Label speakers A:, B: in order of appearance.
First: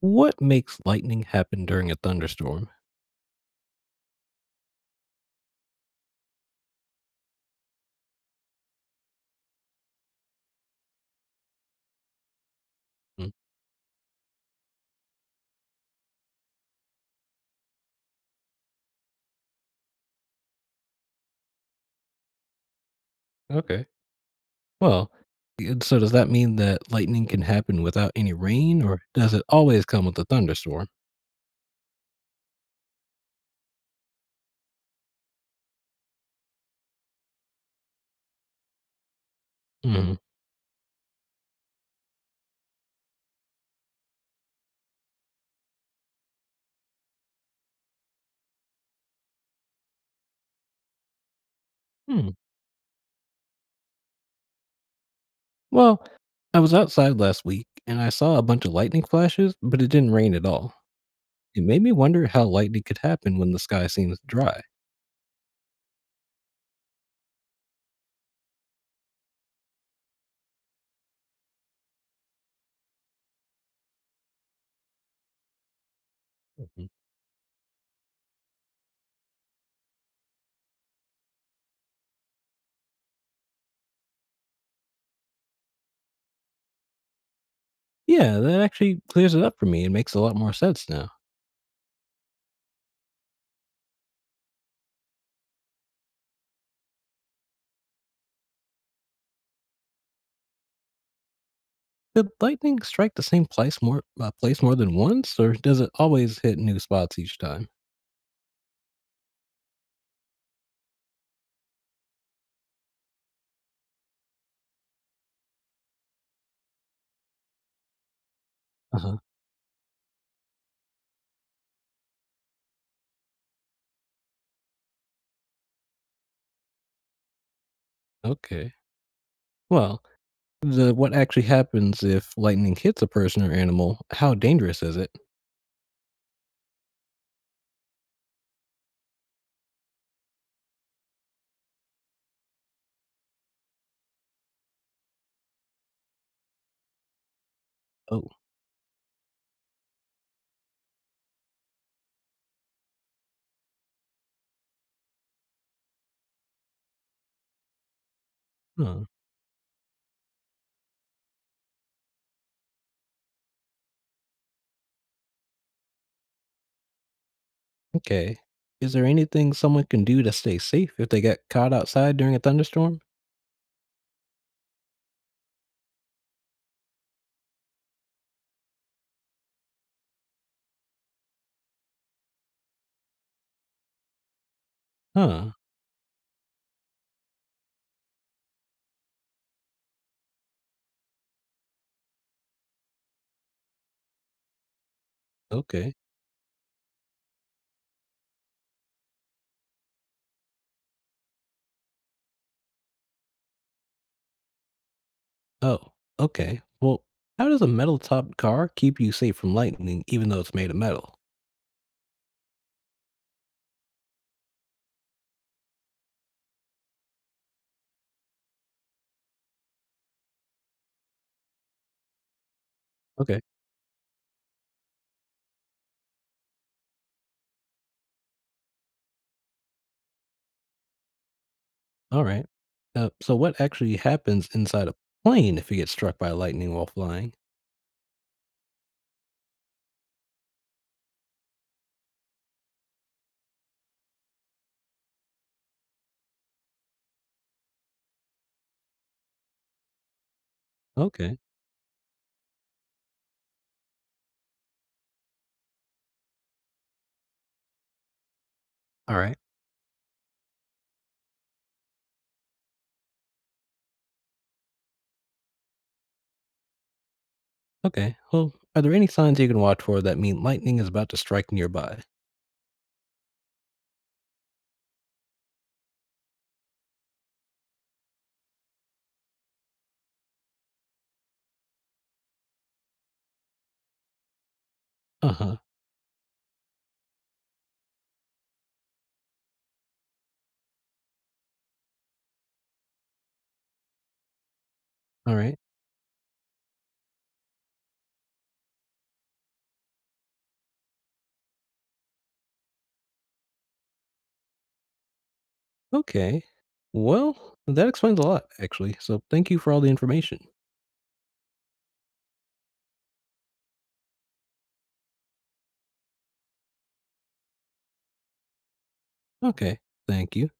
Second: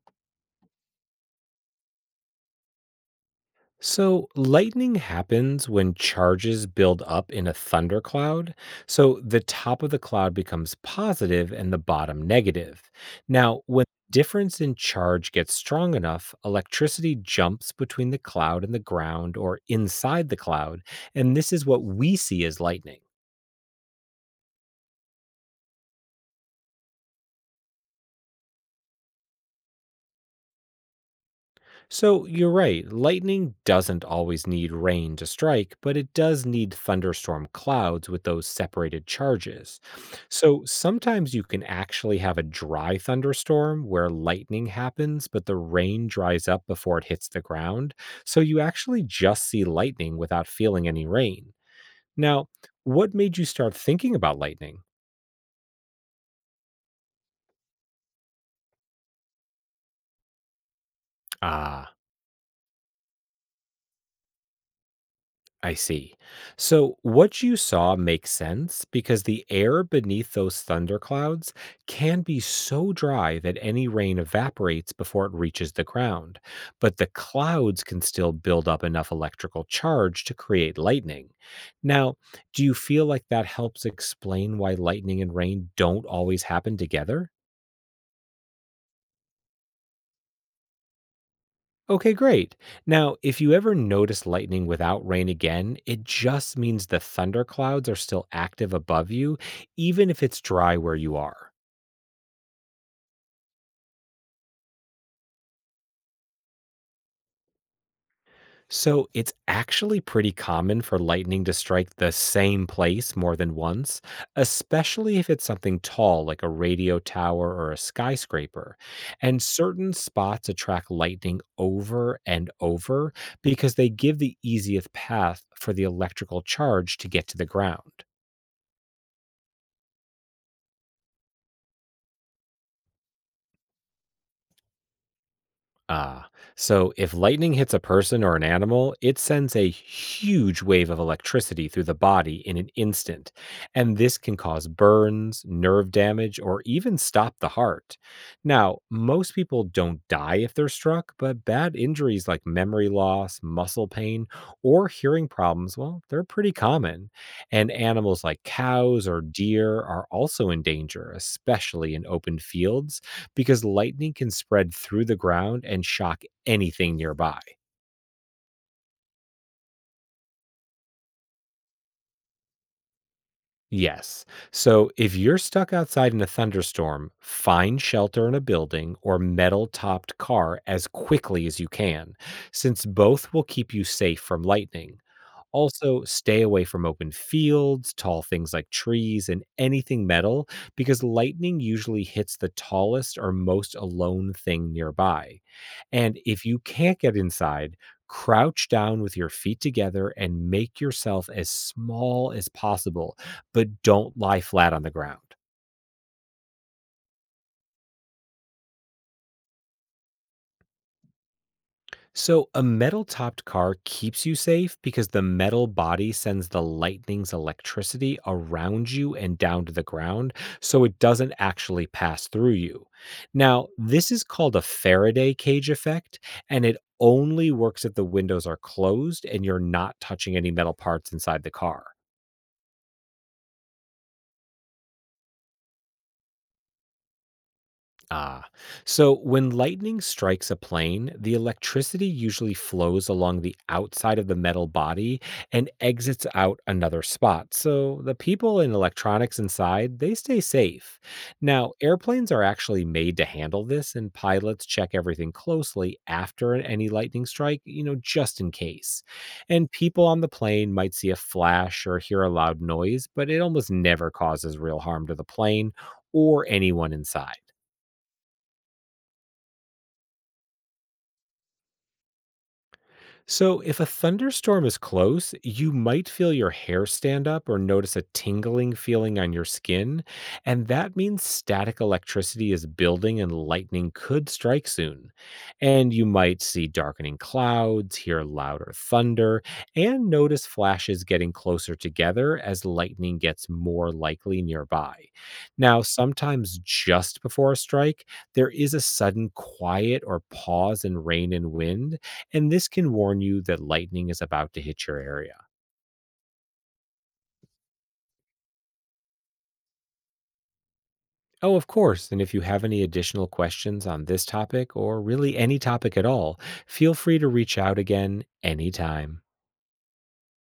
A: What makes lightning happen during a thunderstorm?
B: So, lightning happens when charges build up in a thundercloud. So, the top of the cloud becomes positive and the bottom negative.
A: Mm.
B: Now, when the difference in charge gets strong enough, electricity jumps between the cloud and the ground or inside the cloud. And this is what we see as lightning.
A: Okay. Well, so does that mean that lightning can happen without any rain, or does it always come with a thunderstorm?
B: So you're right, lightning doesn't always need rain to strike, but it does need thunderstorm clouds with those separated charges.
A: Mm.
B: So sometimes you can actually have a dry thunderstorm where lightning happens, but the rain dries up before it hits the ground. So you actually just see lightning without feeling any rain.
A: Hmm.
B: Now, what made you start thinking about lightning?
A: Well, I was outside last week and I saw a bunch of lightning flashes, but it didn't rain at all. It made me
B: Ah,
A: wonder how lightning could happen when the sky seems dry.
B: I see. So, what you saw makes sense because the air beneath those thunderclouds can be so dry that any rain evaporates before it reaches the ground.
A: Mhm.
B: But the clouds can still build up enough electrical charge to create lightning. Now, do you feel like that helps explain why lightning and rain don't always happen together?
A: Yeah, that actually clears it up for me and makes a lot more sense now.
B: Okay, great. Now, if you ever notice lightning without rain again, it just means the thunderclouds are still active above you, even if it's dry where you are.
A: Could lightning strike the same place more than once, or does it always hit new spots each time?
B: So, it's actually pretty common for lightning to strike the same place more than once, especially if it's something tall like a radio tower or a skyscraper.
A: Uh-huh.
B: And certain spots attract lightning over and over because they give the easiest path for the electrical charge to get to the ground.
A: Okay. Well, the what actually happens if lightning hits a person or animal? How dangerous is it?
B: Ah, so if lightning hits a person or an animal, it sends a huge wave of electricity through the body in an instant. And this can cause burns, nerve damage, or even stop the heart.
A: Oh.
B: Now, most people don't die if they're struck, but bad injuries like memory loss, muscle pain, or hearing problems, well, they're pretty common. And animals like
A: Huh.
B: cows or deer are also in danger, especially in open fields because lightning can spread through the ground and shock anything nearby.
A: Okay. Is there anything someone can do to stay safe if they get caught outside during a thunderstorm?
B: Yes. So if you're stuck outside in a thunderstorm, find shelter in a building or metal topped car as quickly as you can, since both will keep you safe from lightning.
A: Huh.
B: Also, stay away from open fields, tall things like trees, and anything metal because lightning usually hits the tallest or most alone thing nearby.
A: Okay.
B: And if you can't get inside, crouch down with your feet together and make yourself as small as possible, but don't lie flat on the ground.
A: Oh, okay. Well, how does a metal topped car keep you safe from lightning even though it's made of metal?
B: So, a metal topped car keeps you safe because the metal body sends the lightning's electricity around you and down to the ground, so it doesn't actually pass through you.
A: Okay.
B: Now, this is called a Faraday cage effect, and it only works if the windows are closed and you're not touching any metal parts inside the car.
A: All right. So, what actually happens inside a plane if it gets struck by lightning while flying?
B: Ah, so when lightning strikes a plane, the electricity usually flows along the outside of the metal body and exits out another spot. So the people and electronics inside, they stay safe.
A: Okay.
B: Now, airplanes are actually made to handle this and pilots check everything closely after any lightning strike, just in case.
A: All right.
B: And people on the plane might see a flash or hear a loud noise, but it almost never causes real harm to the plane or anyone inside.
A: Okay. Well, are there any signs you can watch for that mean lightning is about to strike nearby?
B: So, if a thunderstorm is close, you might feel your hair stand up or notice a tingling feeling on your skin. And that means static electricity is building and lightning could strike soon.
A: Uh huh.
B: And you might see darkening clouds, hear louder thunder, and notice flashes getting closer together as lightning gets more likely nearby.
A: All right.
B: Now, sometimes just before a strike, there is a sudden quiet or pause in rain and wind and this can warn you that lightning is about to hit your area.
A: Okay. Well, that explains a lot, actually. So thank you for all the information.
B: Oh, of course, and if you have any additional questions on this topic or really any topic at all, feel free to reach out again anytime.
A: Okay. Thank you.